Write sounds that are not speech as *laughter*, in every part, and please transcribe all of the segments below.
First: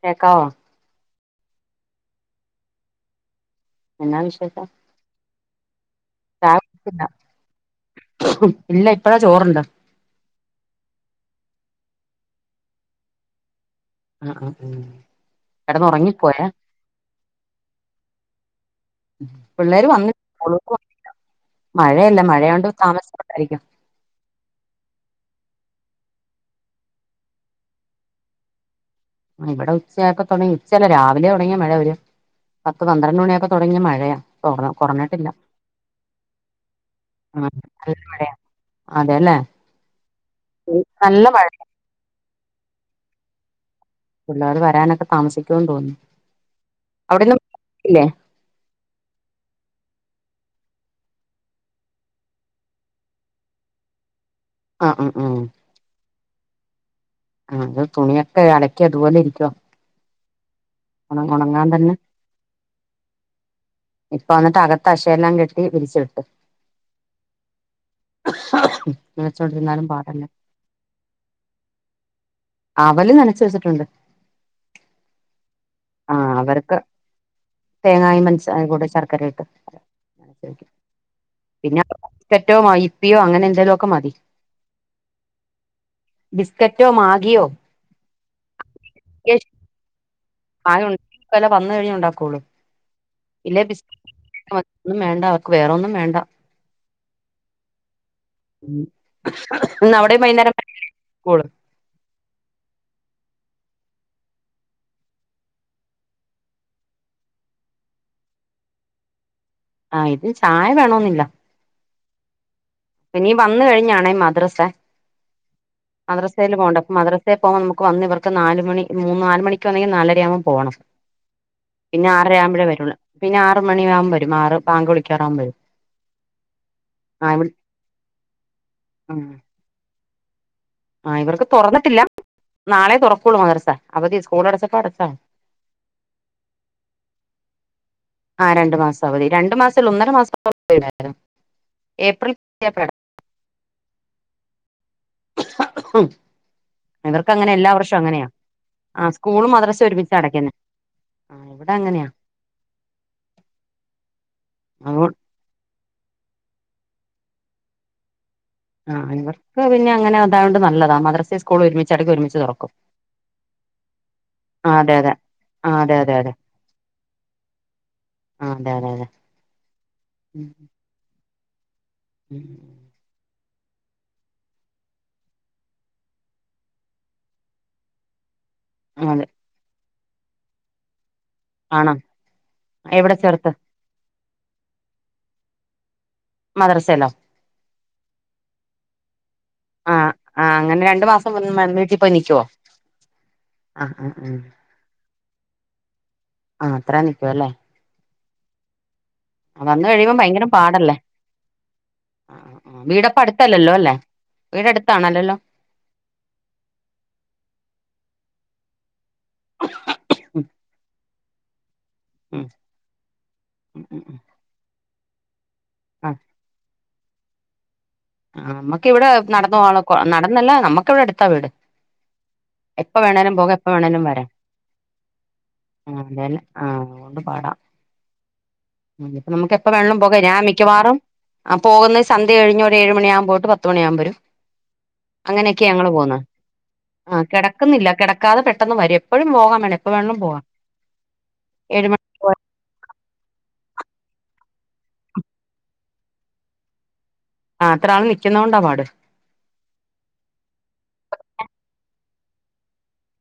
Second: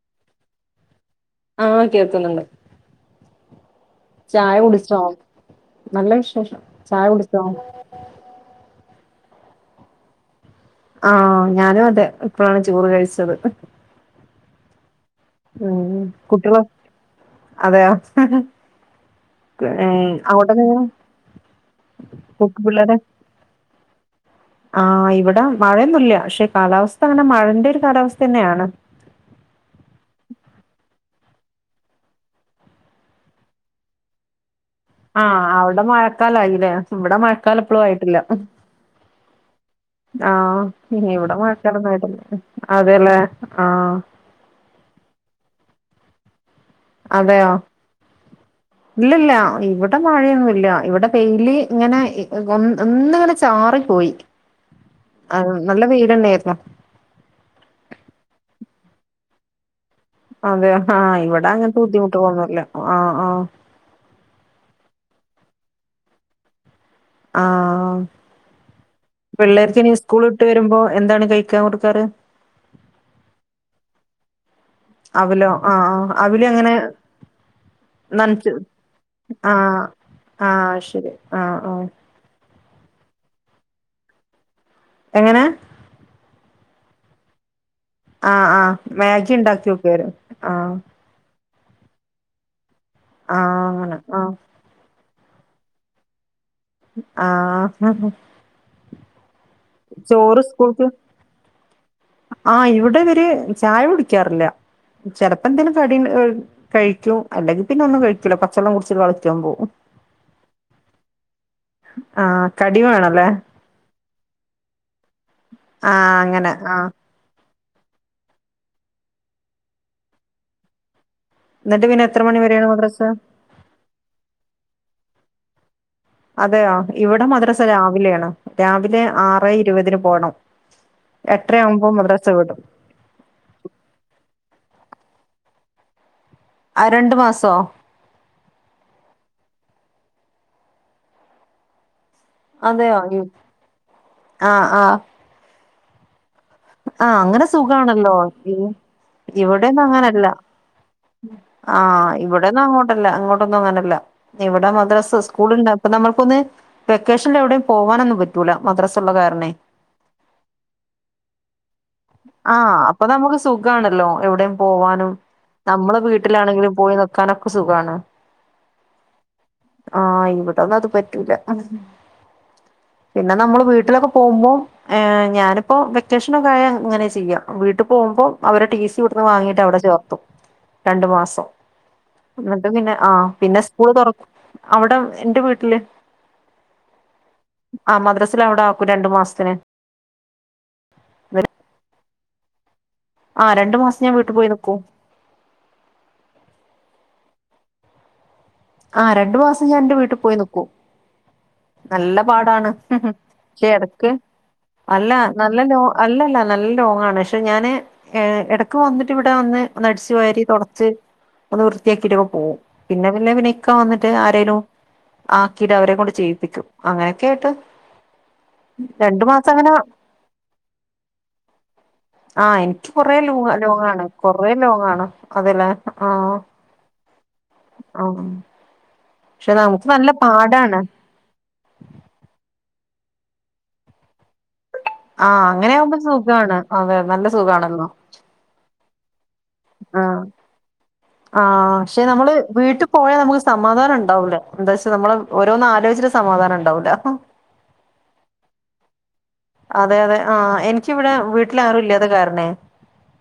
കേക്കാവോ? ആ കേൾക്കുന്നുണ്ട്. എന്നാ ചായ വിശേഷം കുടിച്ചോ? നല്ല വിശേഷം, ചായ കുടിച്ചോ? ഇല്ല ഇപ്പഴാ ചോറുണ്ട. ആ ഞാനും അതെ ഇപ്പോഴാണ് ചോറ് കഴിച്ചത്. ഉം ഉം ഉം ഉം കിടന്നുറങ്ങിപ്പോയേ കുട്ടികളോ അതെയോ. പിള്ളേര് ഏ വന്നി അവിടെ മോളൂസ് മഴയല്ലേ *unintelligible* മഴയോണ്ട് പിള്ളേരെ താമസിച്ചുണ്ടായിരിക്കും ആ ഇവിട മഴയൊന്നു ഇല്ല്യാ. പക്ഷെ കാലാവസ്ഥ അങ്ങനെ മഴന്റെ ഒരു കാലാവസ്ഥ തന്നെയാണ്. ഇവിടെ ഉച്ചയായപ്പോൾ തുടങ്ങി. ഉച്ചയല്ല, രാവിലെ തുടങ്ങിയ മഴ ഒരു പത്ത് പന്ത്രണ്ട് മണിയായപ്പോൾ തുടങ്ങിയ മഴയാ കൊറ കൊറഞ്ഞിട്ടില്ല ആഹ അവിടെ മഴക്കാല ആയില്ലേ. ഇവിടെ മഴക്കാല എപ്പോഴും നല്ല ആയിട്ടില്ല. മഴയാ അതെല്ലേ ആഹ നല്ല ഇവിടെ മഴ മഴക്കാലൊന്നും ആയിട്ടില്ല അതെയല്ലേ. പിള്ളേർ വരാനൊക്കെ താമസിക്കേന്ന് തോന്നുന്നു അവിടെന്നും അതെയോ ഇല്ലേ ഇല്ലല്ല ഇവിടെ. ഇവിടെ മഴയൊന്നുമില്ല. ഇവിടെ പെയില് ഇങ്ങനെ ഒന്നിങ്ങനെ ചാറി പോയി. ആഹ് ഉം ആ നല്ല വീടെന്ന. ആ ആ അത് തുണിയൊക്കെ അലക്കി അതുപോലെ ഇരിക്കുവോ. അതെ ആഹ് ഇവിടെ അങ്ങനത്തെ ബുദ്ധിമുട്ട് തോന്നൂല ആ ആഹ. ഇപ്പൊ വന്നിട്ട് അകത്ത് അക്ഷയെല്ലാം കെട്ടി വിരിച്ചിട്ടു ആഹ്‌ വെച്ചോണ്ടിരുന്നാലും പിള്ളേർക്കിനി പാടല്ലേ സ്കൂള് വിട്ട് വരുമ്പോ എന്താണ് കഴിക്കാൻ കൊടുക്കാറ് അവല് നനച്ച് വെച്ചിട്ടുണ്ട് അവലോ ആ ആ അവലെങ്ങനെ തേങ്ങായും നനച്ച് പഞ്ചസാരയും കൂടെ ശർക്കര ഇട്ട് ആ നനച്ച് ആ ശരി ആ ആ റ്റോ *unintelligible* അങ്ങനെ എന്തേലുമൊക്കെ മതി എങ്ങനേ ബിസ്‌ക്കറ്റോ മാഗിയോ ആ ആഹ് മാഗി ഇണ്ടാക്കി വെക്കുവാരുന്ന് ആ *unintelligible* വന്ന് കഴിഞ്ഞ് ഉണ്ടാക്കൂള്ളൂ ഇല്ലേ ആഹ് അങ്ങനെ ആഹ് ബിസ്ക്കറ്റ് ഒന്നും വേ അവർക്ക് വേറൊന്നും വേണ്ട ആ ആ ഇന്ന് അവിടെയും ചോറ് വൈകുന്നേരം സ്കൂൾക്ക് സ്കൂള് ആ ഇവിടെ ഇവര് ചായ കുടിക്കാറില്ല ചെലപ്പന്തേലും കടി ഏഹ് കഴിക്കും അല്ലെങ്കി പിന്നെ ഒന്നും കഴിക്കൂല്ല പച്ചവെള്ളം കുടിച്ചിട്ട് കളിക്കാൻ പോകും ആ ഇത് ചായ വേണോന്നില്ല ആ പിന്നെ ഈ വന്ന് കഴിഞ്ഞാണേ മദ് ദ്രസ ആഹ് അങ്ങനെ മദ്രസയിൽ പോവണ്ടെ ആഹ് അപ്പൊ മദ്രാസെ പ്പൊ നമക്ക് വന്ന് ഇവർക്ക് നാല് മണി മൂന്ന് നാല് മണിക്ക് വന്നു കയിഞ്ഞാ നാലരയാവുമ്പ പോണം എന്നിട്ട് പിന്നെ എത്ര ആറര മണി ആവുമ്പഴേ വരെയാണ് വരുള്ളൂ മദ്രസ പിന്നെ ആറ് മണിയാവുമ്പ വരും ആറ് ബാങ്ക് വിളി *unintelligible* വരും അതെയോ ഇവടെ ആ മദ്രസ രാവ് വിലെയാണ് രാവിലെ ആ ആറെ ഇരുപതിന് പോണം ആ ഇവർക്ക് എട്ടരയാവുമ്പോ തുറന്നട്ടില്ല മദ്രസ വിടും നാളെ തുറക്കുള്ളൂ മദ്രസ്സ അവധിയ സ്കൂള് അടച്ചപ്പ അടച്ചതാണ് ആ രണ്ടു മാസോ ആ രണ്ടു മാസം അവധി രണ്ടു മാസൊള്ളു ഒന്നര മാസം *unintelligible* അതെയോ *unintelligible* ആ ആ ഉം ആ ഇവർക്ക് അങ്ങനെ എല്ലാ വർഷവും സുഖാണല്ലോ അങ്ങനെയാ പി ആ സ്കൂളും മദ്രസ ഇവിടെയൊന്നും ഒരുമിച്ച് അങ്ങനെയല്ല അടയ്ക്കുന്നെ ഇവിടെ ആ അങ്ങനെയാ ഇവിടെയൊന്നും അങ്ങോട്ടല്ല അങ്ങോട്ടൊന്നും ഇങ്ങനെയല്ല ഇവിടെ അതുകൊ മദ്രസ്സ സ്കൂള് ഇണ്ട അപ്പൊ നമ്മൾക്കൊന്ന് വെക്കേഷനില് എവിടെയും പോവാനൊന്നും പ ആ ഇവർക്ക് പിന്നെ അങ്ങനെ അതായൊണ്ട് നല്ലതാ മദ്രസയും സ് ആ അപ്പൊ അത് നമുക്ക് സുഖാണല്ലോ എവിടെയും ആ അതെ പോവാനും അതെ ആ അതെ നമ്മള് അതെ അതെ വീട്ടിലാണെങ്കിലും പോയി നിക്കാനൊക്കെ സുഖവാണ് ആ അതെ അതെ അതെ ആ ഇവിടന്നത് പറ്റി റ്റൂല്ല *inaudible* ന്നെ നമ്മൾ വീട്ടിലൊക്കെ പോകുമ്പോ ഞാനിപ്പോ വെ ക്കേഷനൊക്കായ ഇങ്ങനെ ചെയ്യാ വീട്ടിപോകുമ്പോ അവരരെ ടി സി ഇവിടെന്ന് അതെ വാങ്ങിട്ട് അവടേ ചേർ രണ്ട് മാസം ആണോ ന്നിട്ട് പിന്നെ എവിടെ ആഹ് ചേർത്ത് പിന്നെ സ്കൂള് തുറ അവടെ എന്റെ വീട്ടില്. മദ്രസേല്ലോ ആ മദ്രസ് ല് അവിടെ ആക്കും രണ്ടു മാസത്തിന്. ആഹ് ആഹ് അങ്ങനെ രണ്ടു മാസം മുന്നേ മര *unintelligible* വീട്ടി പോയി നിക്കോ ആഹ് രണ്ടു മാസം ഞാൻ വീട്ടു പോയി നിക്കും. ആഹ് അത്രം നിക്കുവല്ലേ? ആ രണ്ടു മാസം ഞാൻ വന്ന് ന്റെ കഴിയുമ്പോ വീട്ടിൽ പോയി ഭയങ്കര നിക്കും പാടല്ലേ നല്ല ആ പാടാണ്. ആ വീടപ്പ ക്ഷെ അടുത്തല്ലല്ലോ അല്ലേ എടക്ക് വീട് അല്ല അടുത്താണല്ലല്ലോ നല്ല ലോ അല്ലല്ല നല്ല ലോങ്ങാണ്. പക്ഷെ ഞാന് ഏ എട ക്ക് വന്നി ഇവിടെ വന്ന് ഒന്നടിച്ചുവാരി ഉം തുടച്ച് ഒന്ന് വൃത്തിയാക്കിട്ടൊക്കെ ഉം പോകും. പിന്നെ പിന്നെ ഇക്ക ഉം വന്നിട്ട് ഉം. ആരേലും ആഹ് ക്കിത് അവരെ കൊണ്ട് ചെയ്യും അങ്ങനെയൊക്കൊയിട്ട് ആഹ് നമ്മക്ക് ഇവിടെ നടന്നോവാള്ള നടന്നല്ല നമ്മുക്ക് ഇവിടെടുത്താ വീട്. ആ എനിക്ക് എപ്പ കൊറേ ലോ വേണേലും പോക എപ്പ വേണേലും ലോങ്ങാണ് വരാ കൊറേ ലോങ്ങാണ് അ അതെന്നെ ആഹ് നിപ്പോ നമുക്കപ്പവേണേലും പോക. ഞാന് മിക്കവാറും പോകുന്നെ സന്ധ്യ കഴിഞ് ഒരു ഏഴ്മണിആവുമ്പോട്ട് പത്ത് മണിയകുമ്പോരും. ആ അങ്ങനെയൊക്കെ അങ്ങനെ ഞങ്ങള് ആകുമ്പോ പോക്ന്നെ സുഖാണ് അതെ ആ നല്ല സുഖാണല്ലോ കെടക്കുന്നില്ല കെടക്കാതെ പെട്ടെന്ന് വരും എപ്പോഴും പോകാൻ വേണം എപ്പ വേണേലും ആഹ് പോകാം ആഹ് ഏഴ് പക്ഷെ മണി നമ്മള് വീട്ടി പോയാൽ നമുക്ക് സമാധാനം ഉണ്ടാവില്ല ന്താച്ചാ നമ്മള് ഓരോന്നും ആലോചിട്ട് സമാധാനം ഉണ്ടാവില്ല. അത്രആള് നിക്കുന്നത കൊണ്ടാ പാട്. അതെ അതെ ആഹ് എനിക്കിവിടെ വീട്ടിൽ ആരും ഇല്ല്യ ത് കാരണേ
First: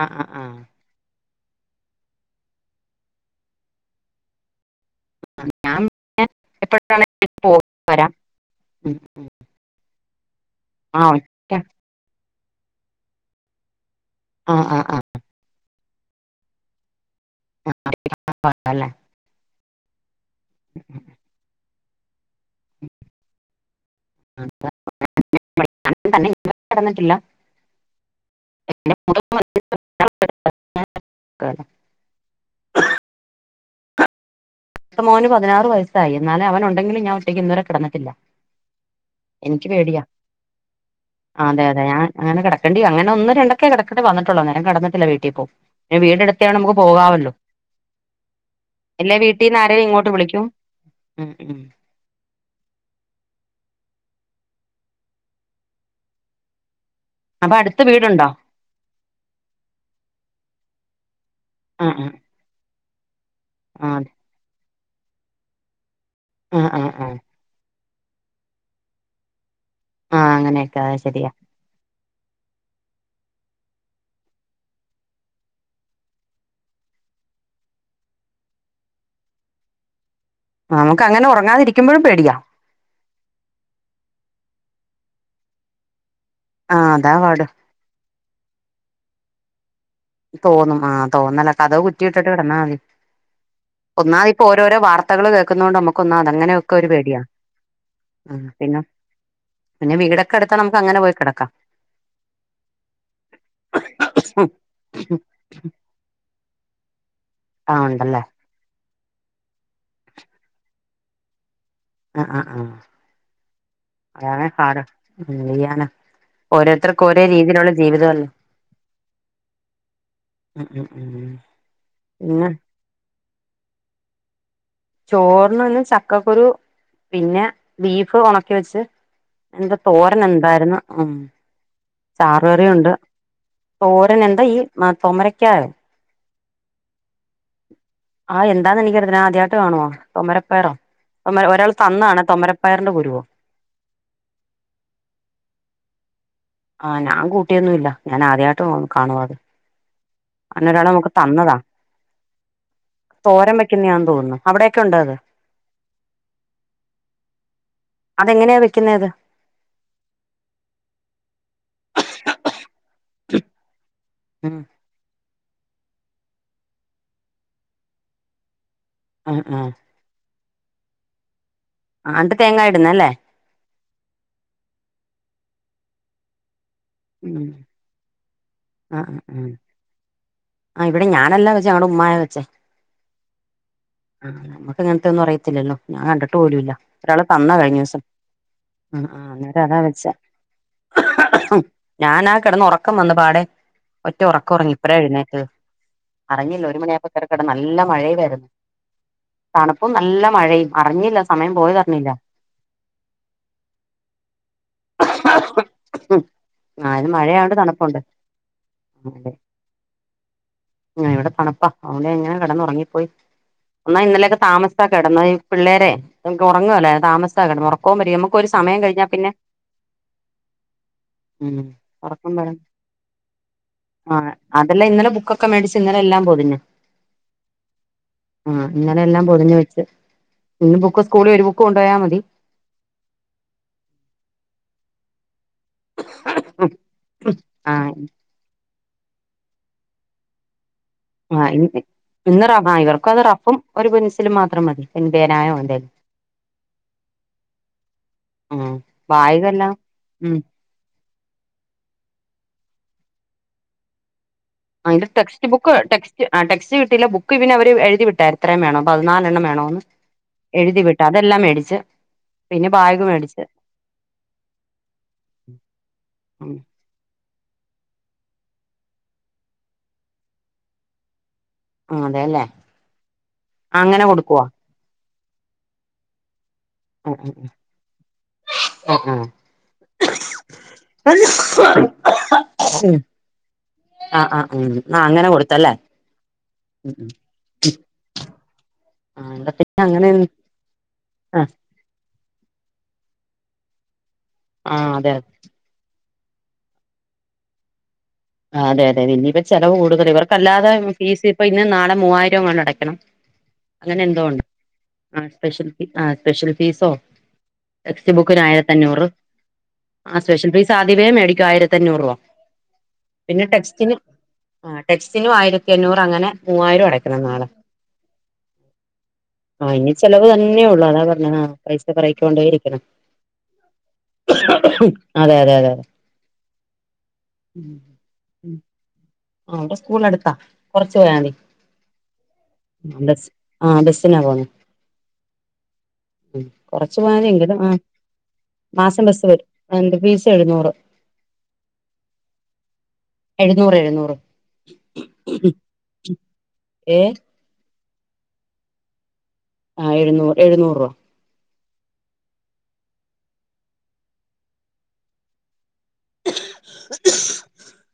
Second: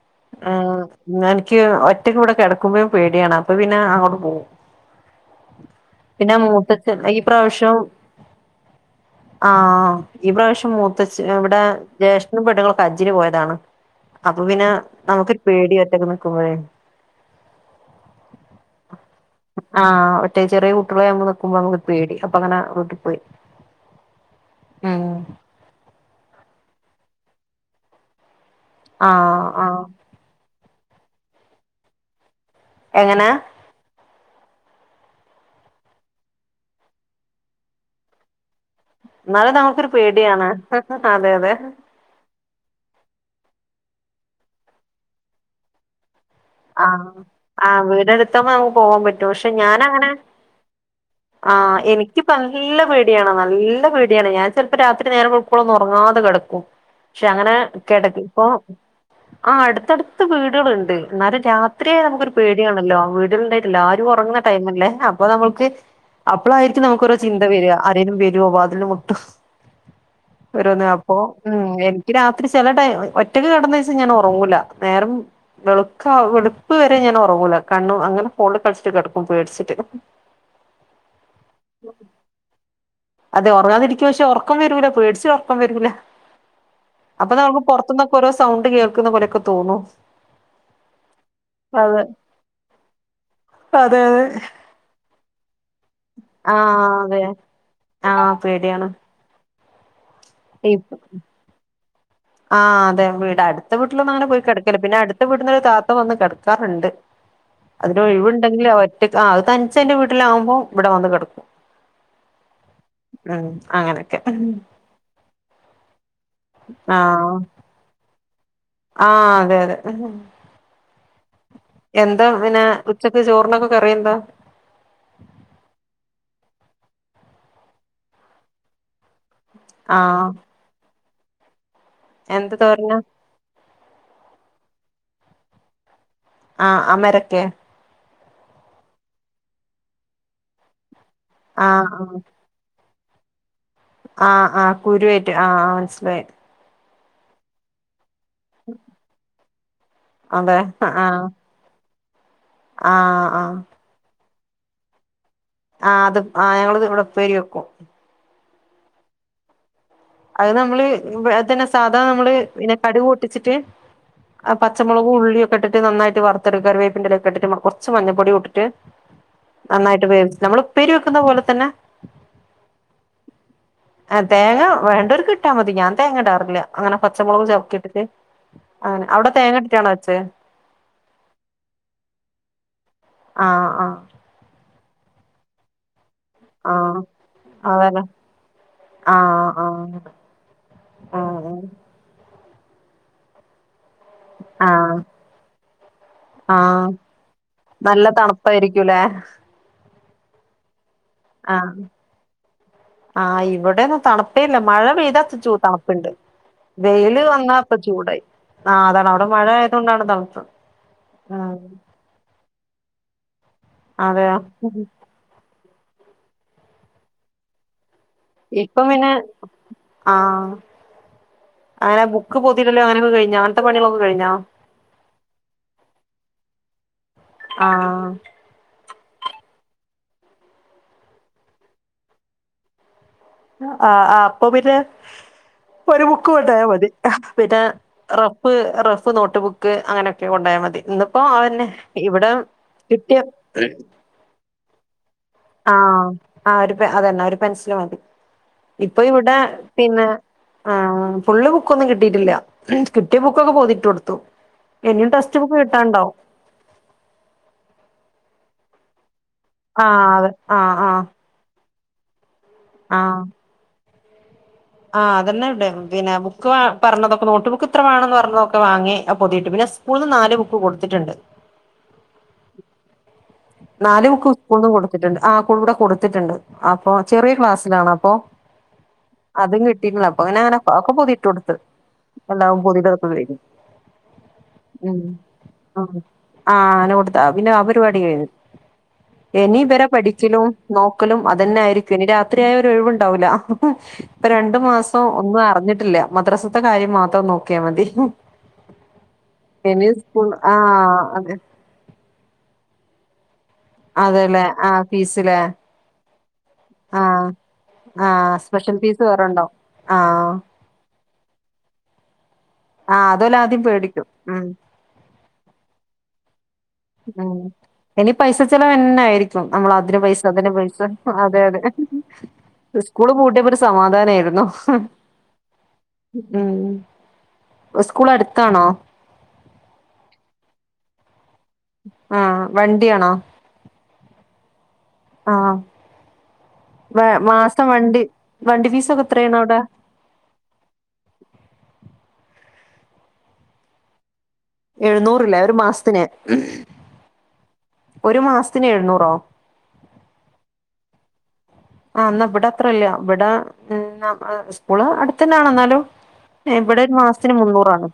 ആ ആ ആ ആഹ് ന്നാന്ക്ക് ക്ക് ഒറ്റക്ക് ഇവടെ കിടക്കുമ്പോഴും പേടിയാണ് അപ്പൊ പിന്നെ അങ്ങോട്ട് പോകും. ഞാൻ പിന്നെ മൂത്തച്ചൻ ഈ എപ്പോഴാണേലും പോയി പ്രാവശ്യം വരാം ഉം ആഹ് ഈ പ്രാവശ്യം മോ ആ ത്തച്ചി ഒറ്റ ഇവിടെ ജേഷ് *unintelligible* ഹജ്ജിന് പോയതാണ് അപ്പൊ ആ പിന്നെ ആ ആ നമുക്കൊരു പേടി *unintelligible* *inaudible* ആ ചെറിയ കുട്ടികളെ നമ്മള് *unintelligible* പേടി അപ്പൊ അങ്ങനെ റോട്ടിൽ പോയി ഉം ആ തന്നെ ഇവിടെ കെടന്നിട്ടില്ല ആ ആ *inaudible* എങ്ങന മൂത്ത മോന് പതിനാറ് വയസ്സായി എന്നാലും അവൻ ഉണ്ടെങ്കിലും ഞാൻ ഒറ്റക്ക് ഇന്ന് വരെ കിടന്നട്ടില്ല എന്നാലും എനിക്ക് നമുക്കൊരു പേടിയാ പേടിയാണ് അതെ അതെ ഞാൻ അങ്ങനെ കിടക്കേണ്ടി അങ്ങനെ ഒന്ന് രണ്ട് *unintelligible* നേരം കിന്നട്ടില്ല വീട്ടിൽ പോവും വീടടു ആ ആ വീടടുത്തമ്പം നമക്ക് പോവാൻ പറ്റും ഷ് വീട്ടിന്ന് ആരേലും ഇങ്ങോട്ട് വിളിക്കും ഉം ആ ഉം എനിക്കിപ്പ നല്ല പേടിയാണ് നല്ല പേടി ഞാൻ ചിലപ്പോ രാത്രി നേരം വെളുക്കുവോളം ഉറങ്ങാതെ കെടക്കും പക്ഷെ അങ്ങനെ അപ്പൊ അടുത്ത് കിടക്ക് വീടുണ്ടോ ഇപ്പൊ ആ അടുത്തടുത്ത് വീടുകളുണ്ട് എന്നാലും ആ രാത്രിയ ആ നമുക്കൊരു പേടിയാണല്ലോ ആ വീടുകള ഉണ്ടായിട്ടില്ല ആ ആരും അതെ ഉറങ്ങുന്ന ടൈം അല്ലേ അപ്പൊ നമ്മുക്ക് ആ ആ അപ്പളായിരിക്കും ആ നമുക്കൊരോ ചിന്ത വരിക ആരേലും വരുവോ വാതില് മുട്ടുവോ ആ അങ്ങനെയൊക്കെ ഒരോന്ന് അത് അപ്പേ ശരിയാ മ് ഏ രാത്രി ചില ടൈ ഒറ്റക്ക് കിടന്ന ദിവസം ഞാൻ ഉറങ്ങൂല നേരം വെളുക്കാ വെളുപ്പ് വരെ ഞാൻ ഉറങ്ങൂല്ല കണ്ണും അങ്ങനെ പോളുംകളിച്ചിട്ട് കിടക്കും പേടിച്ചിട്ട് നമുക്ക് അങ്ങനെ ഉറങ്ങാതിരിക്കുമ്പോഴും പേടിയാ അതെ ഉറങ്ങാതിരിക്കുവ പക്ഷെ ഉറക്കം വരൂല പേടിച്ചിട്ട് ഉറക്കം വരൂല ആ അതാ അപ്പൊ പാട് നമുക്ക് പുറത്തുന്നൊക്കെ ഓരോ സൗണ്ട് കേ *unintelligible* പോലെയൊക്കെ തോനു തോന്നും ആ തോന്നല്ല കതവ് കുറ്റി ഇട്ടിട്ട് കെടന്നാ മതി അതെ അതെ ഒന്നാമതി ഇപ്പൊ ഓരോരോ വാർത്തകൾ കേൾക്കുന്ന കൊണ്ട് നമു അങ്ങനെയൊക്കെ ഒരു ആഹ് പേടിയാ അതെ ആഹ് ആ പിന്നോ പിന്നെ വീട ആ അതെ വീട് അടുത്ത വീട്ടിലന്നാണെ പോയി കിടക്ക പിന്നെ അടുത്ത വീട്ട്ന്ന് ഒരു താത്ത വന്ന്ന് കിടക്കാറ്ണ്ട് ആ അതിന് ഉണ്ടല്ലേ ഒഴിവുണ്ടെങ്കിലൊ അത് തൻച്ച് അയ്ന്റെ വീട്ടിലാവുമ്പം ഇവിടെ വന്ന് കിടക്കും ആ ആ ആ ഉം അങ്ങനെയൊക്കെ അതാണ് സാട യാന ഓരോരുത്തർക്കും ഓരോ രീതിയിലുള്ള ജീവിത ചല ആ അതെ അതെ ഉം ഉം ഉം എന്താ പിന്നെ ഉച്ചക്ക് ചോറിനൊക്കെ കറി എന്താ ചോറിന് വന്ന് ചക്കക്കുരു പിന്നെ ബീഫ് ഉണക്കി വെച്ച് എന്റെ തോരൻ ആഹ് എന്തായിരുന്നു ഉം ചാറ് എന്ത് കറിഉണ്ട് തോരനാ തോരൻ എന്താ ഈ തൊമരക്ക ആ അമരക്കെ ആ എന്താന്ന് അറിയത്തി ഞാ ആദ്യാ ട്ട് കാണുവോ തൊമരപ്പയറോ ഒരാൾ തന്നാണ് തൊമരപ്പറിന്റെ പു ആ ആ കുരുവേറ്റ് ആ മനസ്സിലായി ആഹ് ഞാൻ കൂട്ടിയൊന്നും ഇല്ല ഞാൻ ആദ്യമായിട്ട് കാണുവാത് അതെ അന്നെരാള് ആഹ് നമക്ക ആഹ് തന്നതാ ആഹ് തോരം വയ്ക്കുന്ന യാ തോന്നുന്നു അവിടെൊക്കെ ഉണ്ട അത് ആ അത് ആ ഞങ്ങള് ഇവിടെ ഉപ്പേരി വെക്കും എങ്ങനെയാ വെക്കുന്നത് അത് നമ്മള് അതന്നെ സാധാരണ നമ്മള് പിന്നെ കടുക്പൊട്ടിച്ചിട്ട് ആ ഉം പച്ചമുളകു ഉള്ളി ക്കെ ട്ടിട്ട്നന്നായിട്ട് വറുത്തെടുക്ക കറിവേപ്പിന്റെല ഒക്ക ഇട്ട് കുറച്ച് മഞ്ഞപ്പൊടി ഇട്ട്ട്ട് ആഹ് ആഹ് നന്നായിട്ട് പേ നമ്മൾ ഉപ്പേരി വെക്കുന്ന പോലെ തന്നെ ആണ്ട് തേങ്ങായിടുന്നല്ലേ വേണ്ടൊർക്ക് ഇട്ടാൽ മതി ഞാൻ തേങ്ങ ഇടാറില്ല അങ്ങനെ പച്ചമുളകും ചവക്കിയിട്ടിട്ട് ആ അങ്ങനെ ആ അവിടെ ആ തേങ്ങ ഇട്ടിട്ടാണോ വെച്ചേ ആ ഇവിടെ ഞാനല്ലാ വെച്ച ഞങ്ങടെ ഉമ്മായെ വെച്ചേ ആ ആ അങ്ങനത്തെന്നും അറിയത്തില്ലല്ലോ ഞാൻ കണ്ടിട്ടി ട്ടു പോലുമില്ല ആഹ് ഒരാള് തന്ന കഴിഞ്ഞ ദിവസം അതന്നെ ആ ആഹ് അന്നേരം അതാ ആഹ് വെച്ചേ ആഹ് ഞാനാ കേടന്ന് ഒറക്കം വന്ന പാടെ ഒറ്റ ഉറക്കം ഉറങ്ങി ഇപ്പഴ ആഹ് എഴുന്നേറ്റത് അറിഞ്ഞില്ല ഒരു ആഹ് മണിയായപ്പം കേറികെടന്ന് നല്ല മഴെയും ആരുന്നു ഇപ്പ നല്ല മഴയും അറിഞ്ഞില്ല സമയം ആ പോയത് അറിഞ്ഞില്ല ആ ഇവിടെ തണുപ്പേല്ല മഴ പെയ്താ ചൂ തണുപ്പുണ്ട് ഉം ആഹ് ഇത് വെയില് മഴയായോണ്ട് വന്നാപ്പാ തണുപ്പുണ്ട് ചൂടായി ആ അതാണ് അവിടെ മഴ ആയതൊണ്ടാണ് തണുപ്പ് ആ ഉറങ്ങിപ്പോയി എന്നാൽ ഇന്നലെയൊക്കെ താമസിച്ചാ കെടന്നത് പിള്ളേരെ നമക്ക് ഉറങ്ങുവല്ലേ താമസിച്ചാ കിടന്നോറക്കം ഇപ്പൊ പിന്നെ ആ ഉം അങ്ങനെ ഉറക്കം ബുക്ക് വരും പൊതിലല്ലേ ആ അതെല്ലാം ഇന്നലെ ബുക്കൊക്കെ മേടിച്ച് ഇന്നലെ എല്ലാം പൊതിഞ്ഞു ആ ഇന്നലെ എല്ലാം പൊതിഞ്ഞു വെച്ച് ഇന്ന് ബുക്ക് സ്കൂളിൽ ഒരു ബുക്ക് കൊണ്ടപോയാ മതി ആ ആ അപ്പൊ പിന്നെ ഒരു ബുക്ക് കൊണ്ടോയ മതി പിന്നെ ആ റഫ് റ ഫ് നോട്ട് ബുക്ക് അങ്ങനെഒക്കെ കൊണ്ടോയ മതി ഇന്നിപ്പോ ആ അതന്നെ ഇവിടെ ഇന്ന് റ ഇവർക്കും കിട്ടിയ അതെ റഫും ഒരു പെൻസിലും മാത്രം മതി പേനായോ ആ എന്തേലും ആ ഒരു അതന്നെ ഒരു പെൻസില് മതി ഉം ഇപ്പൊ ഇവിടെ വായികെല്ലാം പിന്നെ ഉം ആ ഫുള്ള് ബുക്കൊന്നും കിട്ടിയിട്ടില്ല കിട്ടിയ ബുക്കൊക്കെ പോതിട്ടു കൊടുത്തു അതിന്റെ ടെക്സ്റ്റ് ബുക്ക് ടെക്സ്റ്റ് ആ ടെസ്റ്റ്‌ കിട്ടിയില്ല ബുക്ക്‌ ഇന്നലെ അവര് എഴുതി വിട്ടാരുന്നു ഇത്രേം വേണം നാലെണ്ണം വേണോന്ന് ആ അതെ ആ എഴുതി ആ വിട്ട് അതെല്ലാം മേടിച്ച് പിന്നെ ആ ബാഗ് മേടിച്ച് ആ അതന്നെ ഇവിടേം പിന്നെ ബുക്ക് ഉം പറഞ്ഞതൊക്കെ നോട്ടു ബു ബുക്ക് ഇത്ര വേണോന്ന് പറഞ്ഞതൊക്ക വാങ്ങി പൊതിയിട്ട് പിന്നെ സ്കൂളിന്ന് നാല് ബുക്ക് കൊടുത്തിട്ടുണ്ട് ആ അതെല്ലേ അങ്ങനെ നാല് ബുക്ക് കൊടുക്കുവാ സ്‌കൂൾന്നും ണ്ട് ആകൊണ്ട് കൊടുത്തിട്ട്ണ്ട് അപ്പൊ ഉം ചെറിയ ക്ലാസ്സിലാണോപ്പൊ ഉം ഉം അതും കിട്ടീര്ന്നു അപ്പൊ അങ്ങനെ അങ്ങനെ ഒക്കെ പൊതിട്ട് ആഹ് കൊടുത്ത് ആഹ് എല്ലാവും പൊതിട്ടു കഴിഞ്ഞു ആ ആ മ്മ് ഉം ആ അങ്ങനെ കൊടുത്തല്ലേ ആ ഉം അങ്ങനെ ഉം കൊടുത്ത് പിന്നെ അവര് വാടി ആഹ് ഇവിടെ ഇനി പിന്നെ ഇവരെ അങ്ങനെ പഠിച്ചിലും നോക്കലും ആഹ് അതന്നെ ആയിരിക്കും ഇനി ഇനി രാത്രിയായ ഒര് ഒഴിവുണ്ടാവൂല ഇപ്പ രണ്ടു ആഹ് മാസം അതെ ഒന്നും അറിഞ്ഞിട്ടില്ല മദ്രാസത്തെ കാര്യം മാത്രം നോക്കിയാ മതി അതെ അതെ ഇനിയിപ്പം ചെലവ് ഇനി കൂടുതൽ സ്കൂൾ ആ ഇവർക്കല്ലാതെ ഫീസ് അതെ ഇപ്പൊ ഇന്ന് നാളെ മൂവായിരമെങ്ങാണ്ട് അടയ്ക്കണം അങ്ങനെ എന്തോണ്ട് അതെല്ലേ ആ ആ ഫീസിലെ സ്പെഷയൽ ആ സ്പെഷ്യൽ ഫീസോ ആ ആ ടെക്സ്റ്റ് ബുക്ക് ആയിരത്ത സ്പെഷ്യൽ ഫീസ് അഞ്ഞൂറ് വേറെണ്ടാവും ആ സ്പെഷ്യൽ ഫീസ് പിന്നേം മേടിക്കും ആയിരത്തി അഞ്ഞൂറ് രൂപ ആ അതുപോലെ പിന്നെ ആദ്യം ടെക്സ്റ്റന് പേടിക്കും ഉം ആ ടെക്സ്റ്റിന ആയിര രത്തിഎഞ്ഞൂറ് അങ്ങനെ മൂവായിരം അടയ്ക്കണം മ്മ് നാളെ ഇനി പൈസ ചെലവ്ന്നെ ആയിരിക്കും നമ്മൾ ആഹ് ഇനി അതിന് പൈസ ചെലവ് ഇതിന് തന്നെ പൈസ ഉള്ളൂ അതാ പറഞ്ഞത് അതെ ആഹ് അതെ പൈസ പെറക്കിക്കൊണ്ടേ ഇരിക്കണം സ്കൂള് പൂട്ടിയപ്പോ ഒരു സമാധാനമായിരുന്നു അതെ അതെ അതെ അതെ മ്മ് സ്കൂള് അട കാണോ ആ അവന്റെ സ്കൂള് അടുത്താ കൊറച്ച് പോയാ ആഹ് വണ്ടിയാണോ മതി ആ ബസിനാ പോണെ ആഹ് കൊറച്ചു വ പോണെങ്കിലും മാസം ആ വണ്ടി വണ്ടി ഫീസൊക്കെ മാസം ബസ് എത്രയാണ് വരും അവിടെ എന്ത് ഫീസ് എഴുന്നൂറ് എഴുന്നൂറ് എഴുന്നൂറ് എഴുന്നൂറ് ല്ലെ ഒരു മാസത്തിന് ഏഹ് ഒരു മാസത്തിന് എഴുന്നൂറോ ആ എഴുന്നൂ എഴുന്നൂറ് രൂപ ആ എന്നാ ഇവിടെ അത്രല്ല ഇവിടെ സ്കൂള് അടുത്തനെണ് എന്നാലും ഇവിടെ ഒരു മാസത്തിന് മുന്നൂറാണ്